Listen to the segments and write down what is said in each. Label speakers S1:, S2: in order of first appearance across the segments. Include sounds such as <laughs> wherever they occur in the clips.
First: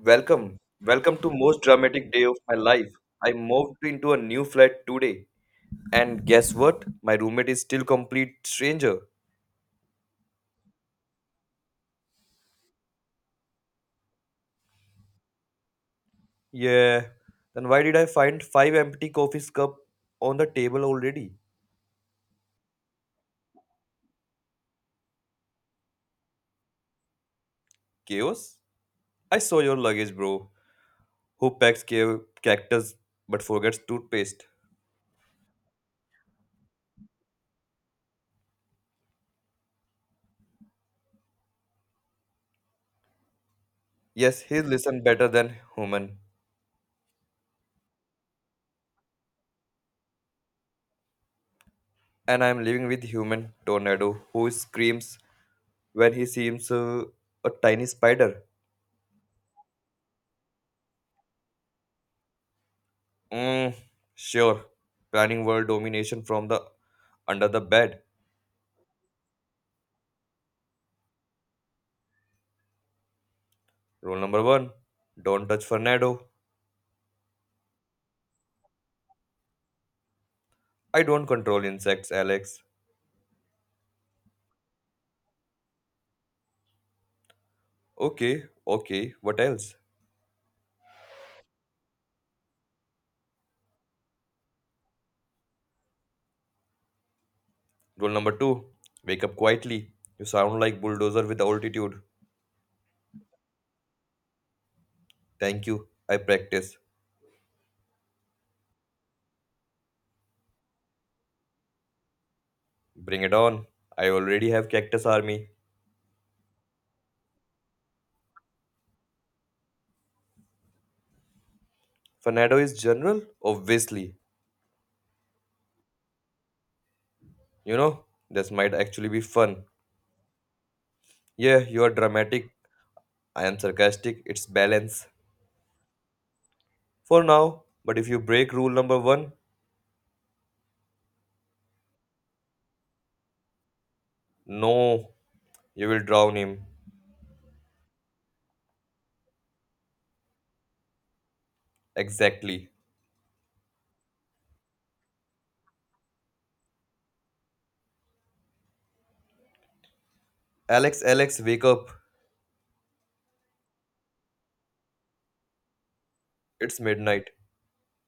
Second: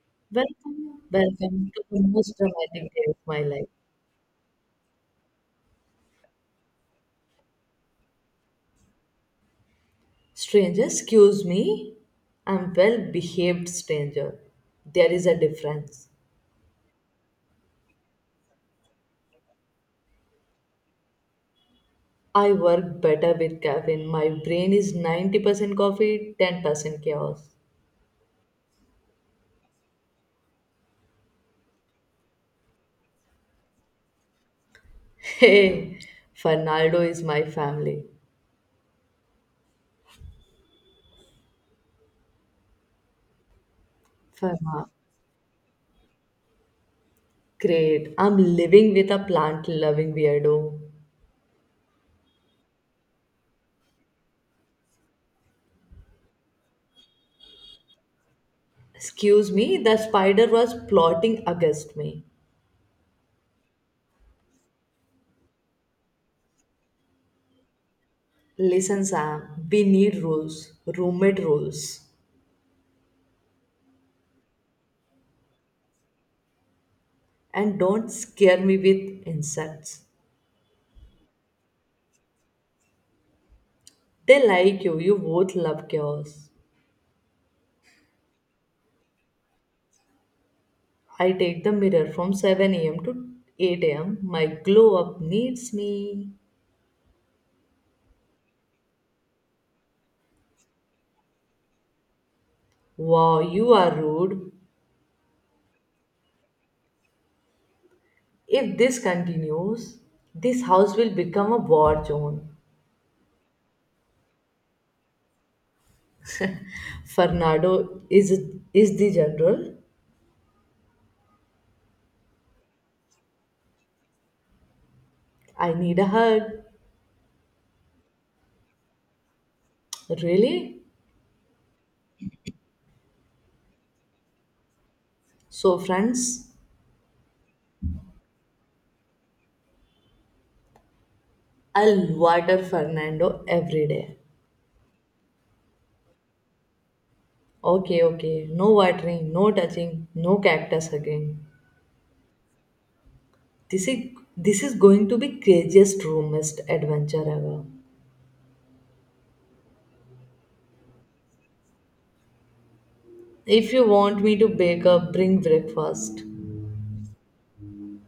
S1: Welcome.
S2: Welcome,
S1: Welcome to most
S2: welcome to the
S1: dramatic day of
S2: most
S1: my life.
S2: dramatic day of
S1: I
S2: my life.
S1: moved into a new flat today. And guess what? My roommate is still complete stranger.
S2: Stranger, excuse me. I'm well behaved stranger. There is a difference.
S1: Yeah. Then why did I find five empty coffee cup on the table already?
S2: I work better with caffeine. My brain is 90% coffee, 10% chaos.
S1: Chaos? I saw your luggage, bro. Who packs cactus but forgets toothpaste?
S2: <laughs> Hey, Fernando is my family.
S1: Yes, he
S2: Ferma,
S1: listen better than human.
S2: great. I'm living with a plant loving weirdo.
S1: And I'm living with human tornado who screams when he sees a tiny spider.
S2: Excuse me, the spider was plotting against me.
S1: Mm, sure. Planning world domination from the under the bed.
S2: Listen, Sam, we need rules, roommate rules.
S1: Rule number one: don't touch Fernando.
S2: And don't scare me with insects.
S1: I don't control insects, Alex.
S2: They like you both love chaos.
S1: Okay, okay. What else?
S2: I take the mirror from 7 a.m. to 8 am. My glow up needs me.
S1: Rule number two: wake up quietly. You sound like bulldozer with altitude.
S2: Wow, you are rude.
S1: Thank you. I practice.
S2: If this continues, this house will become a war zone.
S1: Bring it on. I already have cactus army.
S2: Fernando is the general.
S1: Fernando is general, obviously.
S2: I need a hug.
S1: You know this might actually be fun.
S2: Really?
S1: Yeah, you are dramatic. I am sarcastic. It's balance.
S2: So, friends,
S1: For now. But if you break rule number one,
S2: I'll water Fernando every day.
S1: no, you will drown him.
S2: Okay, okay. No watering, no touching, no cactus again.
S1: Exactly.
S2: This is this is going to be craziest roomest adventure ever.
S1: Alex, Alex, wake up.
S2: If you want me to bake up, bring breakfast.
S1: It's midnight.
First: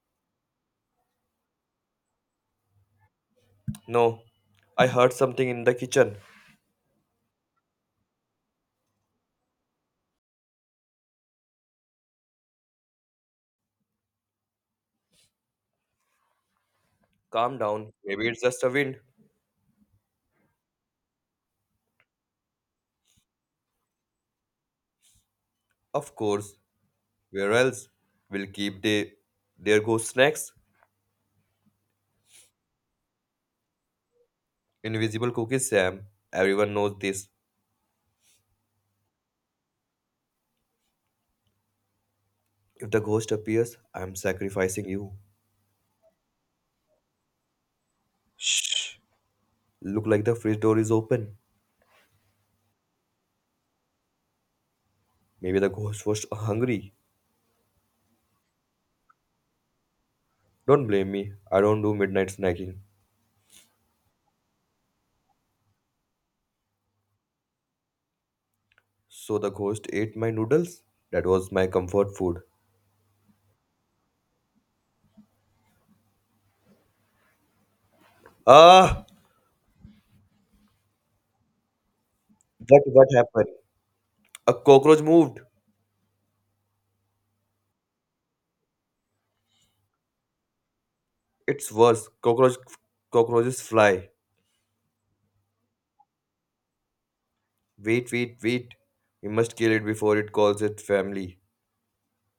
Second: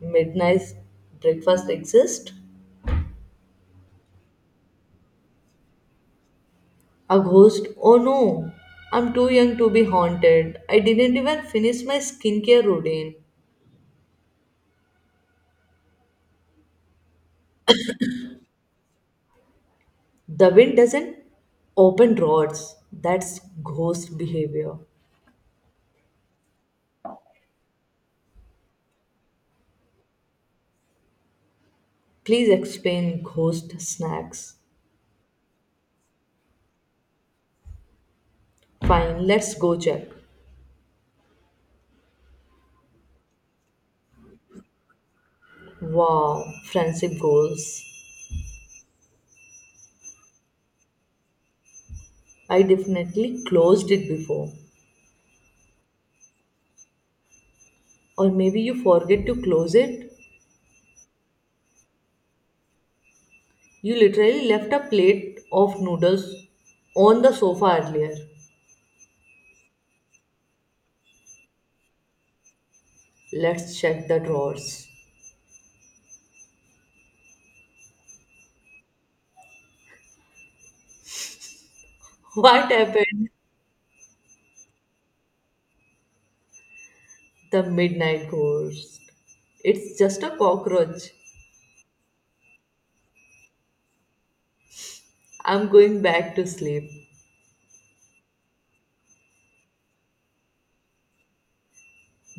S2: Midnight breakfast exist?
S1: No, I heard something in the kitchen.
S2: A ghost? Oh no. I'm too young to be haunted. I didn't even finish my skincare routine.
S1: Calm down. Maybe it's just a wind.
S2: The wind doesn't open rods. That's ghost behavior.
S1: Of course. Where else? We'll keep the their ghost snacks.
S2: Please explain ghost snacks.
S1: Invisible cookies, Sam. Everyone knows this.
S2: Fine, let's go check.
S1: If the ghost appears, I'm sacrificing you.
S2: Wow, friendship goals.
S1: Shh. Look like the fridge door is open.
S2: I definitely closed it before.
S1: Maybe the ghost was hungry.
S2: Or maybe you forget to close it.
S1: Don't blame me. I don't do midnight snacking.
S2: You literally left a plate of noodles on the sofa earlier.
S1: So the ghost ate my noodles. That was my comfort food.
S2: Let's check the drawers.
S1: Ah,
S2: What
S1: but what
S2: happened?
S1: happened? A cockroach moved.
S2: The midnight ghost. It's just a cockroach.
S1: It's worse. Cockroaches fly.
S2: I'm going back to sleep.
S1: Wait, wait, wait. We must kill it before it calls its family.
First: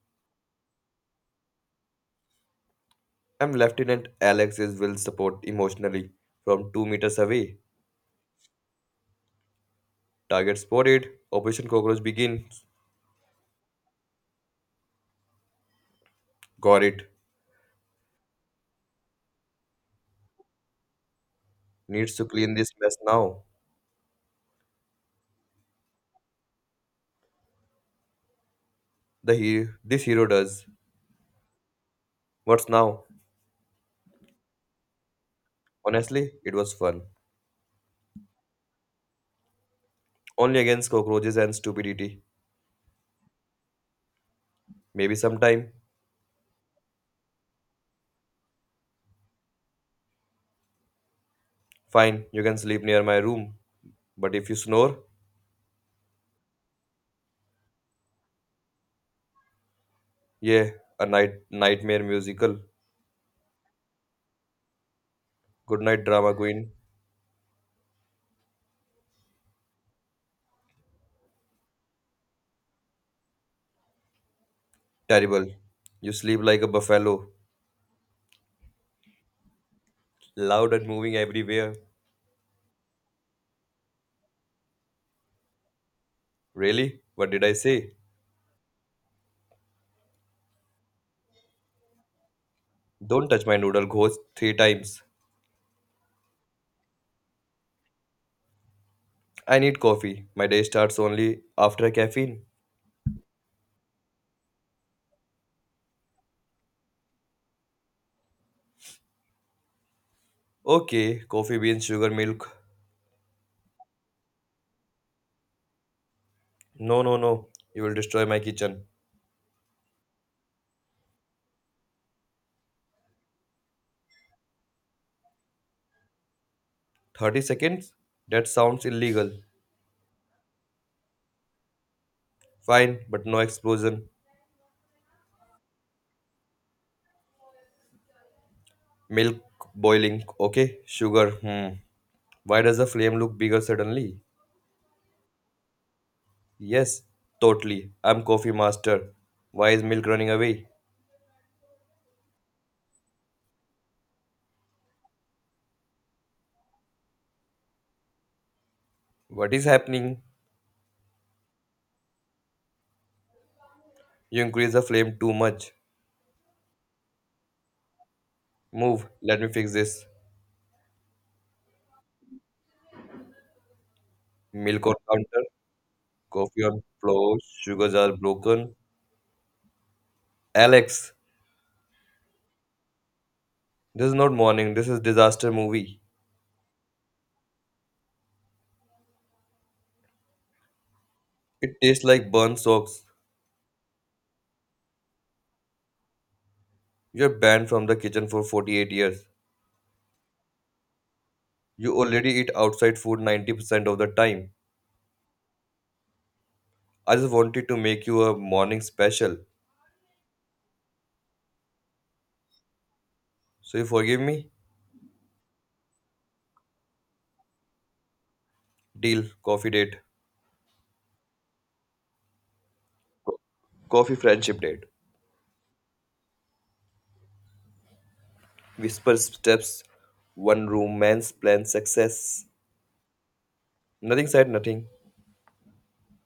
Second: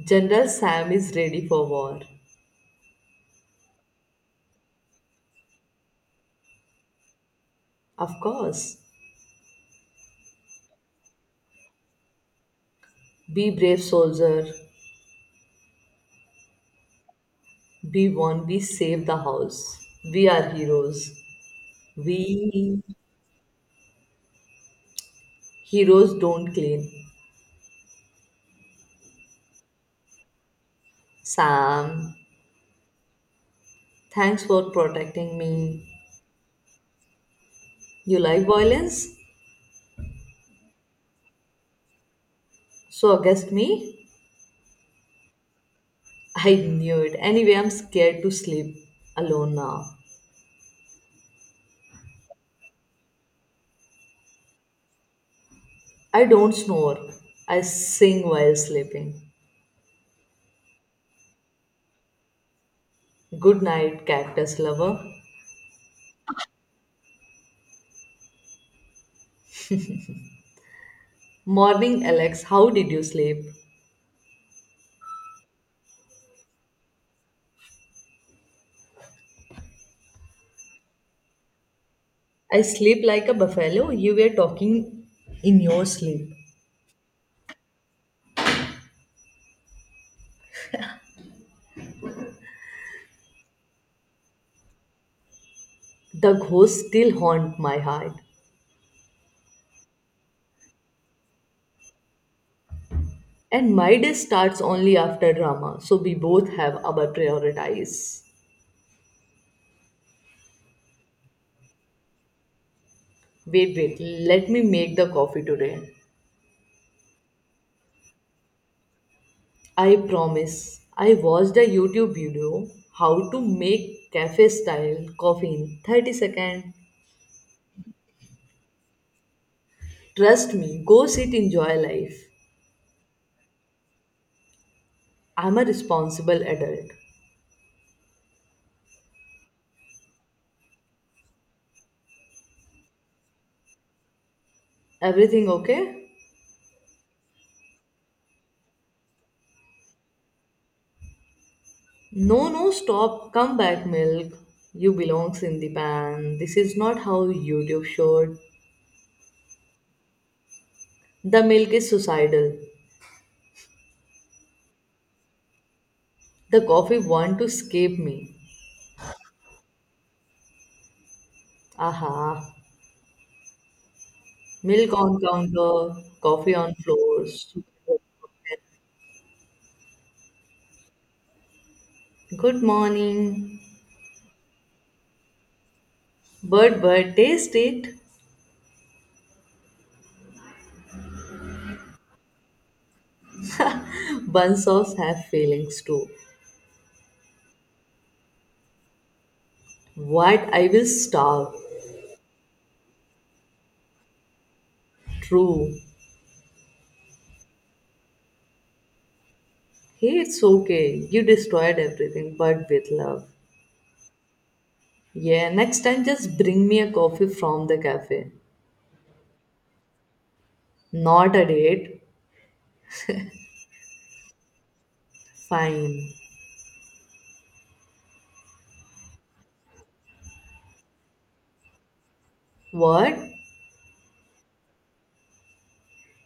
S2: General Sam is ready for war.
S1: I'm Lieutenant Alex's will support emotionally from 2 meters away.
S2: Of course.
S1: Target spotted. Operation Cockroach begins.
S2: Be brave, soldier.
S1: Got it.
S2: We won, we saved the house. We are heroes.
S1: Needs to clean this
S2: We
S1: mess now.
S2: heroes don't clean.
S1: The hero, this hero does.
S2: Sam,
S1: What's now?
S2: thanks for protecting me.
S1: Honestly, it was fun.
S2: You like violence?
S1: Only against cockroaches and stupidity.
S2: So against me?
S1: Maybe sometime.
S2: I knew it. Anyway, I'm scared to sleep alone now.
S1: Fine, you can sleep near my room. But if you snore,
S2: I don't snore. I sing while sleeping.
S1: yeah, a nightmare musical.
S2: Good night, cactus lover.
S1: Good night, drama queen.
S2: Morning, Alex. How did you sleep?
S1: Terrible. You sleep like a buffalo, loud and moving everywhere.
S2: I sleep like a buffalo. You were talking in your sleep.
S1: Really? What did I say? Don't touch my noodle ghost three times.
S2: The ghosts still haunt my heart,
S1: I need coffee. My day starts only after caffeine.
S2: and my day starts only after drama, so we both have our priorities.
S1: Okay, coffee beans, sugar, milk.
S2: Wait, wait, let me make the coffee today.
S1: No, no, no. You will destroy my kitchen.
S2: I promise. I watched a YouTube video how to make cafe style coffee in 30 seconds.
S1: 30 seconds? That sounds illegal.
S2: Trust me, go sit, enjoy life.
S1: Fine, but no explosion.
S2: I'm a responsible adult.
S1: Milk boiling, okay. Sugar, hmm. Why does the flame look bigger suddenly?
S2: Everything okay?
S1: Yes, totally. I'm coffee master. Why is milk running away?
S2: No, no, stop. Come back, milk. You belongs in the pan. This is not how YouTube showed.
S1: What is happening?
S2: The milk is suicidal.
S1: You increase the flame too much.
S2: The coffee want to escape me.
S1: Move, let me fix this.
S2: Aha.
S1: Milk
S2: Milk
S1: on
S2: on
S1: counter,
S2: counter, coffee
S1: coffee
S2: on
S1: on
S2: floor.
S1: floor, sugars
S2: Super.
S1: are broken. Alex,
S2: Good morning.
S1: this is not morning, this is disaster movie.
S2: Bird, bird, taste it.
S1: It tastes like burnt socks.
S2: <laughs> Buns of have feelings too.
S1: You're banned from the kitchen for 48 years.
S2: What? I will starve.
S1: You already eat outside food 90% of the time.
S2: True.
S1: I just wanted to make you a morning special.
S2: Hey, it's okay. You destroyed everything, but with love.
S1: So you forgive me?
S2: Yeah, next time just bring me a coffee from the cafe.
S1: Deal,
S2: Not a date.
S1: coffee friendship date.
S2: Fine.
S1: Whisper steps, one room, man's plan, success.
S2: What?
S1: Nothing said, nothing.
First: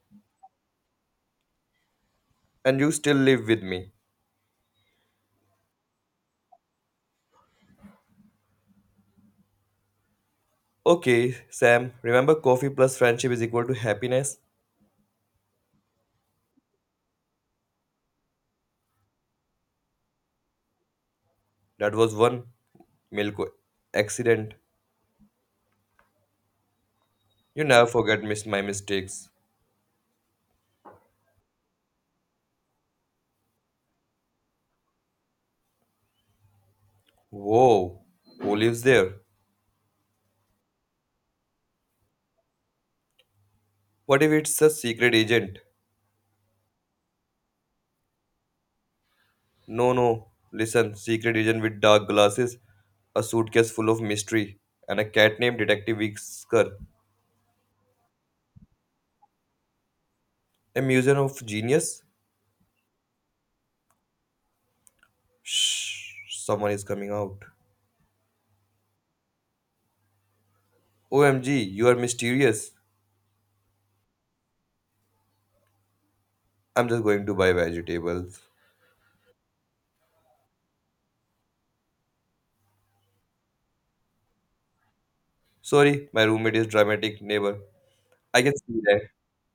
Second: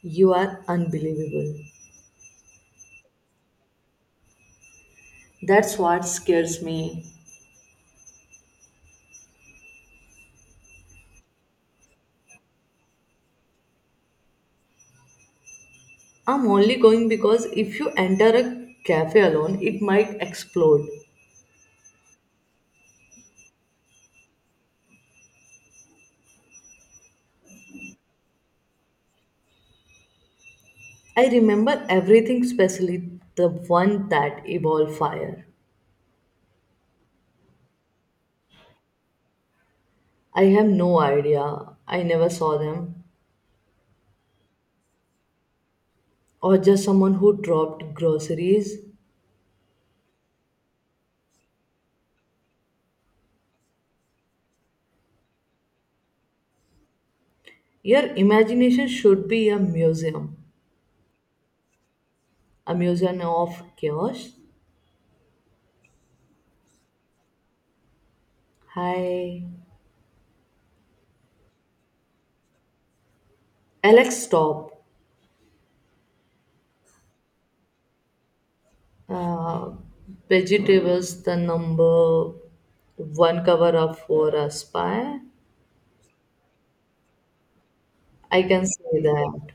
S2: You are unbelievable.
S1: And you still live with me.
S2: That's what scares me.
S1: Okay, Sam, remember coffee plus friendship is equal to happiness?
S2: I'm only going because if you enter a cafe alone, it might explode.
S1: That was one milk accident. You never forget miss my mistakes.
S2: I remember everything, especially the one that evolved fire.
S1: Whoa, who lives there?
S2: I have no idea. I never saw them.
S1: What if it's a secret agent?
S2: Or just someone who dropped groceries.
S1: No, no, listen, secret agent with dark glasses, a suitcase full of mystery, and a cat named Detective Whisker.
S2: Your imagination should be a museum.
S1: A museum of genius?
S2: A museum of chaos.
S1: Shh, someone is coming out.
S2: Hi.
S1: OMG, you are mysterious.
S2: Alex, stop.
S1: I'm just going to buy vegetables.
S2: uh, Vegetables, the number one cover up for a spy.
S1: Sorry, my roommate is dramatic neighbor. I
S2: I
S1: can
S2: can
S1: see
S2: say
S1: that.
S2: that.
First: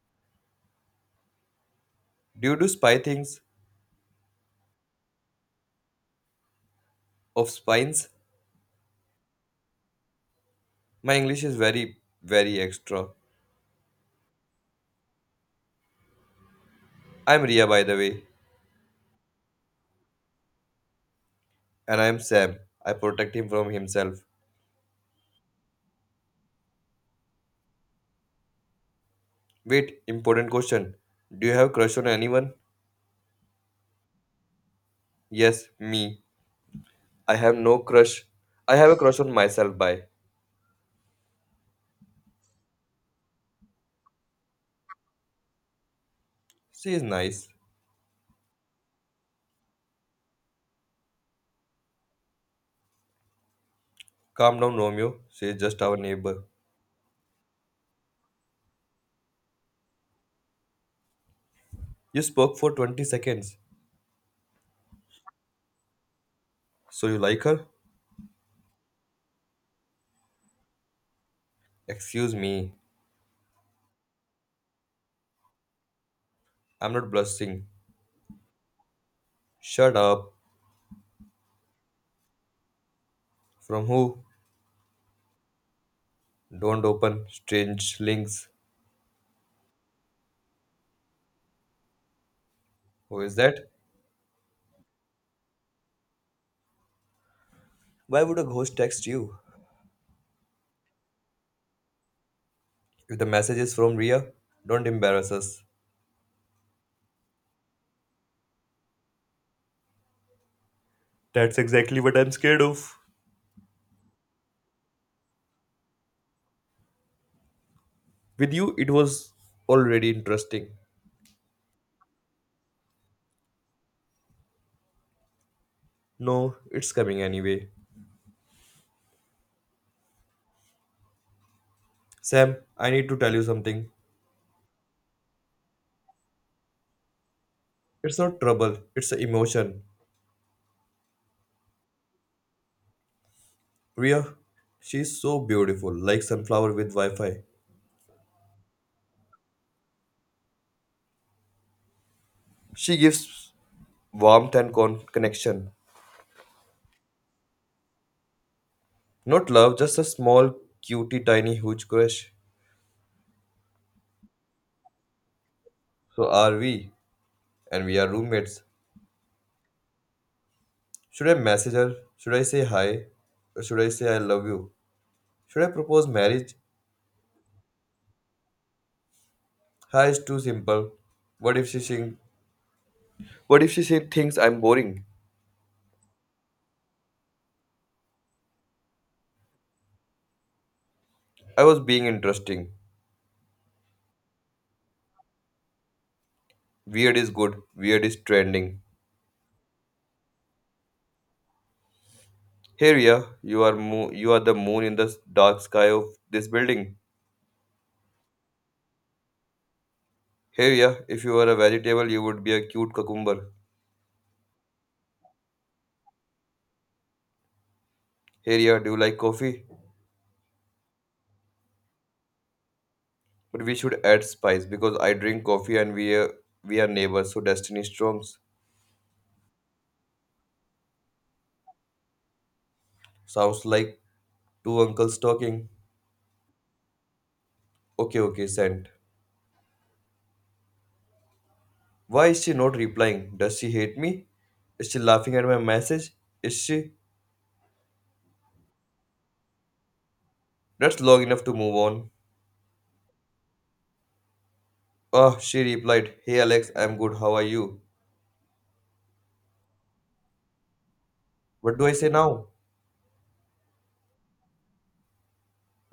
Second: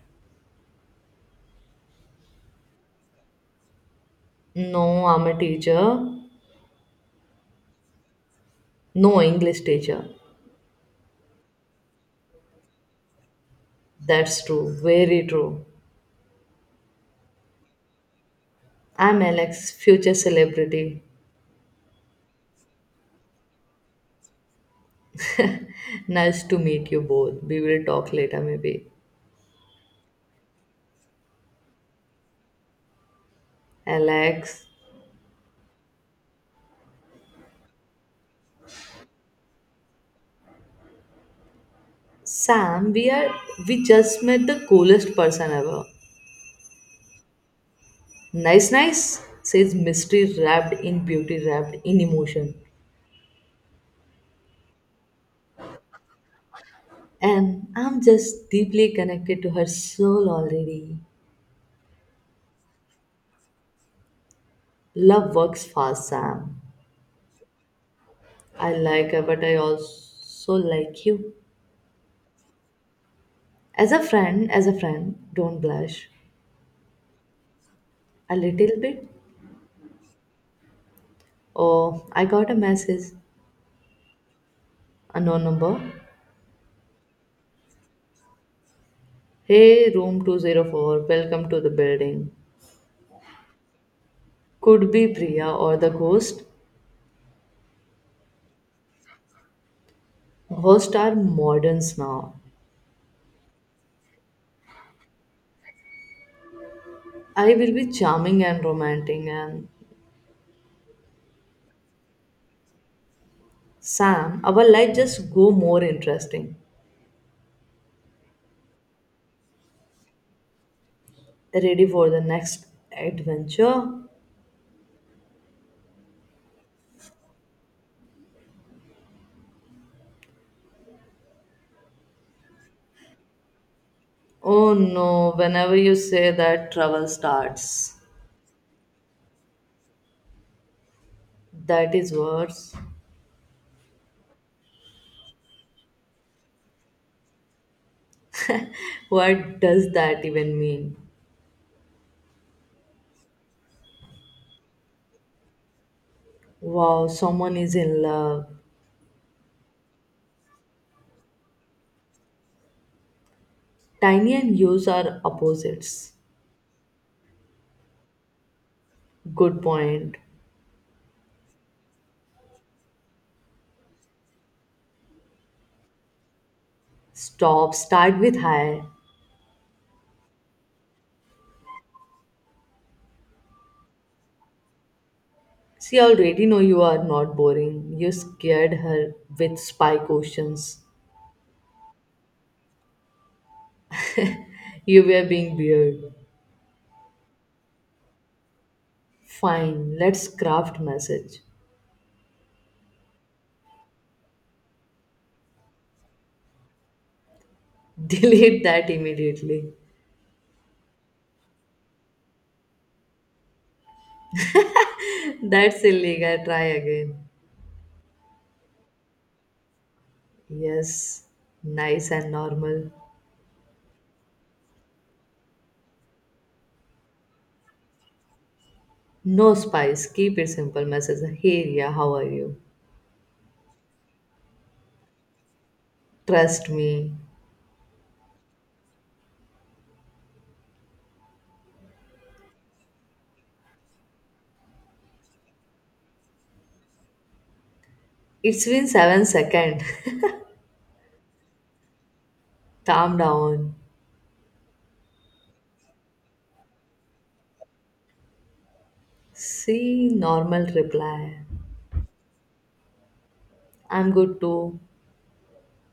S1: Do you do spy things
S2: No, I'm a teacher.
S1: of spines?
S2: No English teacher.
S1: My English is very, very extra.
S2: That's true. Very true.
S1: I'm Ria, by the way,
S2: I'm Alex, future celebrity.
S1: and I'm Sam. I protect him from himself.
S2: Nice to meet you both. We will talk later, maybe.
S1: Wait, important question. Do you have crush on anyone?
S2: Alex,
S1: Yes, me. I have no crush. I have a crush on myself, bye.
S2: Sam, we just met the coolest person ever.
S1: She is nice.
S2: Nice, nice, says mystery wrapped in beauty, wrapped in emotion.
S1: Calm down, Romeo. She is just our neighbor.
S2: And I'm just deeply connected to her soul already.
S1: You spoke for 20 seconds.
S2: Love works fast, Sam.
S1: So you like her?
S2: I like her, but I also like you.
S1: Excuse me.
S2: As a friend, don't blush.
S1: I'm not blushing.
S2: A little bit.
S1: Shut up.
S2: Oh, I got a message.
S1: From who?
S2: A no number.
S1: Don't open strange links.
S2: Hey, room 204, welcome to the building.
S1: Who is that?
S2: Could be Priya or the ghost.
S1: Why would a ghost text you?
S2: Ghosts are moderns now.
S1: If the message is from Ria, don't embarrass us.
S2: I will be charming and romantic, and
S1: That's exactly what I'm scared of.
S2: Sam, our life just go more interesting.
S1: With you, it was already interesting.
S2: Ready for the next adventure?
S1: No, it's coming anyway. Sam, I need to tell you something.
S2: Oh no, whenever you say that trouble starts.
S1: It's not trouble, it's an emotion.
S2: That is worse.
S1: Ria, she's so beautiful, like sunflower with Wi Fi.
S2: What does that even mean?
S1: She gives warmth and connection.
S2: Wow, someone is in love.
S1: Not love, just a small, cutie, tiny, huge crush.
S2: Tiny and use are opposites.
S1: So are we, and we are roommates.
S2: Good point.
S1: Should I message her? Should I say hi? Or should I say I love you? Should I propose marriage?
S2: Stop, start with hi.
S1: Hi is too simple. What if she sing- What if she said things I'm boring?
S2: She already know you are not boring. You scared her with spy questions.
S1: I was being interesting.
S2: You were being weird.
S1: Weird is good. Weird is trending.
S2: Fine, let's craft message.
S1: Here, yeah, you are the moon in the dark sky of this building.
S2: <laughs> Delete that immediately.
S1: Here, yeah, if you were a vegetable, you would be a cute cucumber.
S2: That's illegal. Try again.
S1: Here, yeah, do you like coffee?
S2: Yes, nice and normal.
S1: But we should add spice because I drink coffee and we are neighbors, so destiny storms.
S2: No spice. Keep it simple. Message. Hey, yeah, how are you?
S1: Sounds like two uncles talking.
S2: Trust me.
S1: Okay, okay, sent. Why is she not replying? Does she hate me? Is she laughing at my message? Is she?
S2: It's been 7 seconds.
S1: That's long enough to move on.
S2: <laughs> Calm down.
S1: Ah, she replied, Hey Alex, I'm good, how are you?
S2: See, normal reply.
S1: What do I say now?
S2: I'm good too.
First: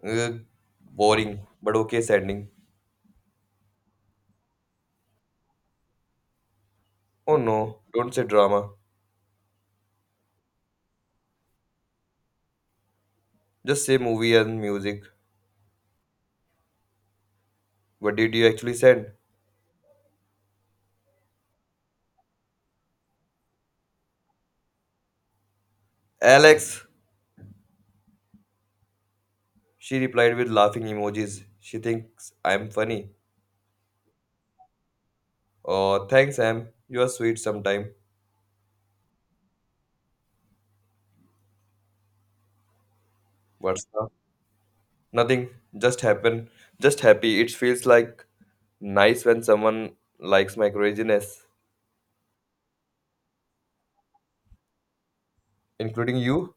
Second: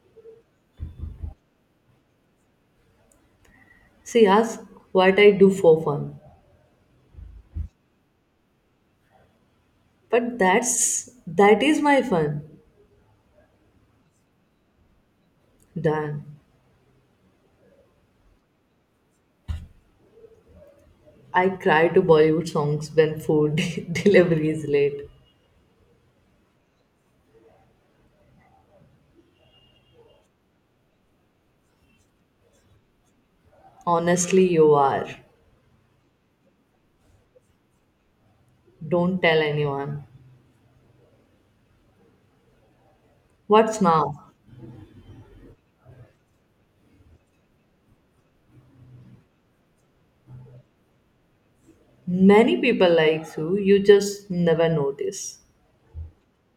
S1: "Uh, Boring, but okay, sending.
S2: See, ask what I do for fun.
S1: Oh no, don't say drama.
S2: But that is my fun.
S1: Just say movie and music.
S2: Done.
S1: What did you actually send?
S2: I cry to Bollywood songs when food <laughs> delivery is late.
S1: Alex, she replied with laughing emojis. She thinks I'm funny.
S2: Honestly, you are.
S1: Oh, thanks, Sam. You are sweet sometime.
S2: Don't tell anyone. What's
S1: What's up?
S2: now?
S1: Nothing. Just happen. Just happy. It feels like nice when someone likes my craziness,
S2: Many people like you just never notice.
S1: including you.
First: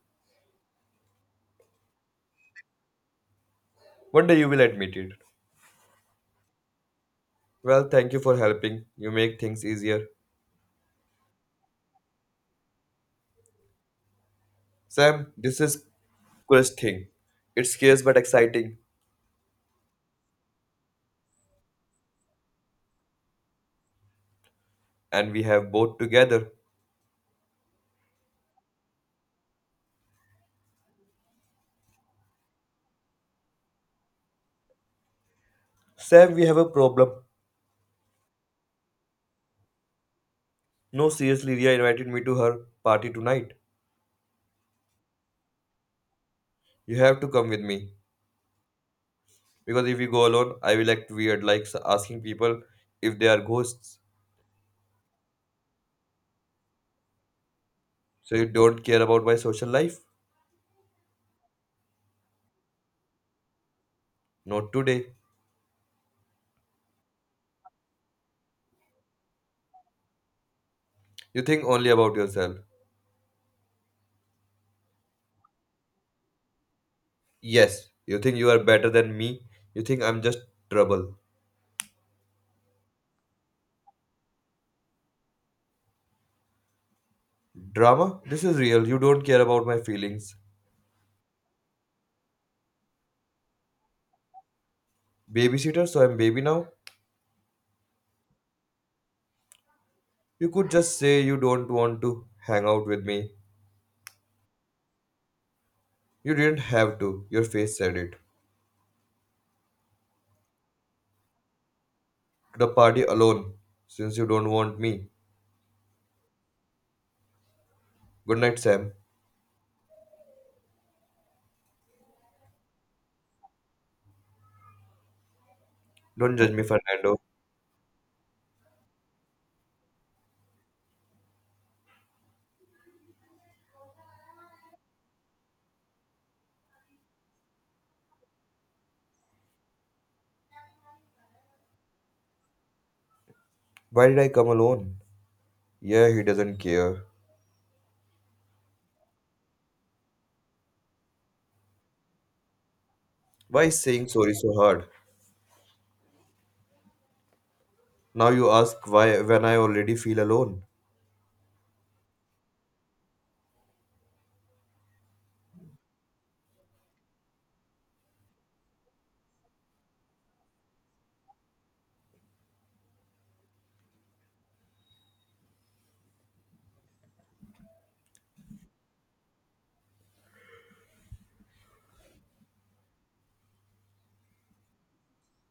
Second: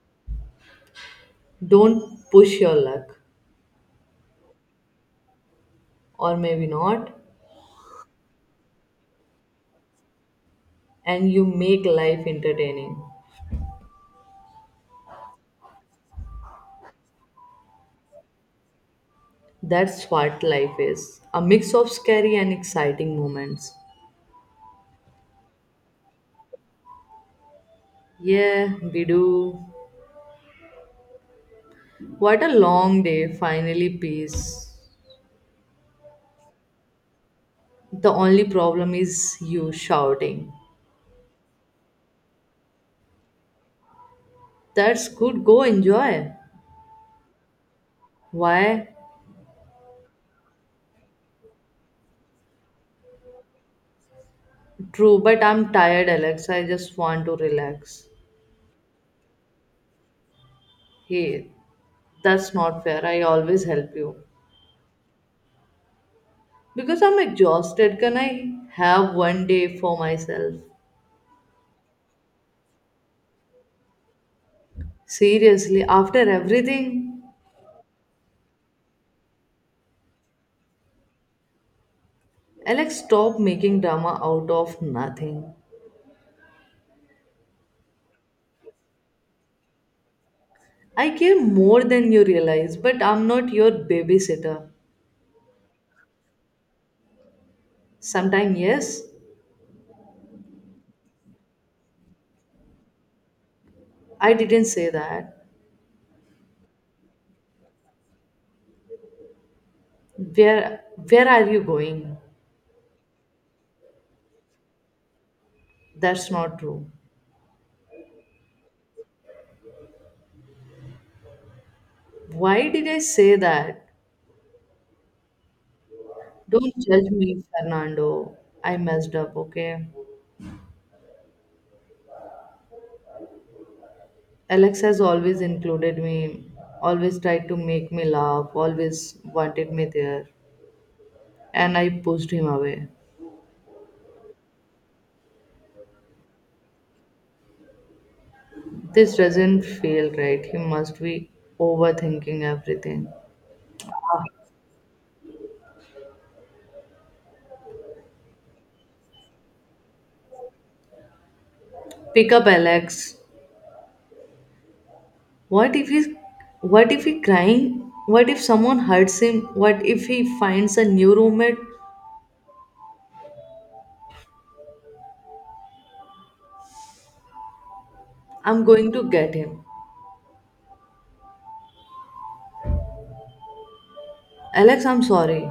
S2: Don't push your luck,
S1: One day you will admit it.
S2: or maybe not,
S1: Well, thank you for helping. You make things easier.
S2: and you make life entertaining.
S1: Sam, this is coolest thing. It's scarce but exciting,
S2: That's what life is, a mix of scary and exciting moments.
S1: and we have both together.
S2: Yeah, we do. What a long day, finally, peace.
S1: Sam, we have a problem.
S2: The only problem is you shouting.
S1: No, seriously, Ria invited me to her party tonight.
S2: That's good, go enjoy.
S1: You have to come with me.
S2: Why?
S1: Because if you go alone, I will act weird, like asking people if they are ghosts.
S2: True, but I'm tired, Alex. I just want to relax.
S1: So you don't care about my social life?
S2: Hey, that's not fair. I always help you.
S1: Not today.
S2: Because I'm exhausted, can I have one day for myself?
S1: You think only about yourself.
S2: Seriously, after everything?
S1: Yes, you think you are better than me. You think I'm just trouble.
S2: Alex, stop making drama out of nothing.
S1: Drama? This is real. You don't care about my feelings.
S2: I care more than you realize, but I'm not your babysitter.
S1: Babysitter, so I'm baby now?
S2: Sometime, yes,
S1: You could just say you don't want to hang out with me.
S2: I didn't say that.
S1: You didn't have to. Your face said it.
S2: Where, where are you going?
S1: To the party alone, since you don't want me.
S2: That's not true.
S1: Good night, Sam.
S2: Why did I say that?
S1: Don't judge me,
S2: Don't judge
S1: Fernando.
S2: me, Fernando. I messed up, okay? Alex has always included me, always tried to make me laugh, always wanted me there, and I pushed him away.
S1: Why did I come alone? Yeah, he doesn't care.
S2: This doesn't feel right. He must be overthinking everything.
S1: Why is saying sorry so hard? Now you ask why when I already feel alone.
S2: Pick up Alex. What if he crying? What if someone hurts him? What if he finds a new roommate? I'm going to get him. Alex, I'm sorry.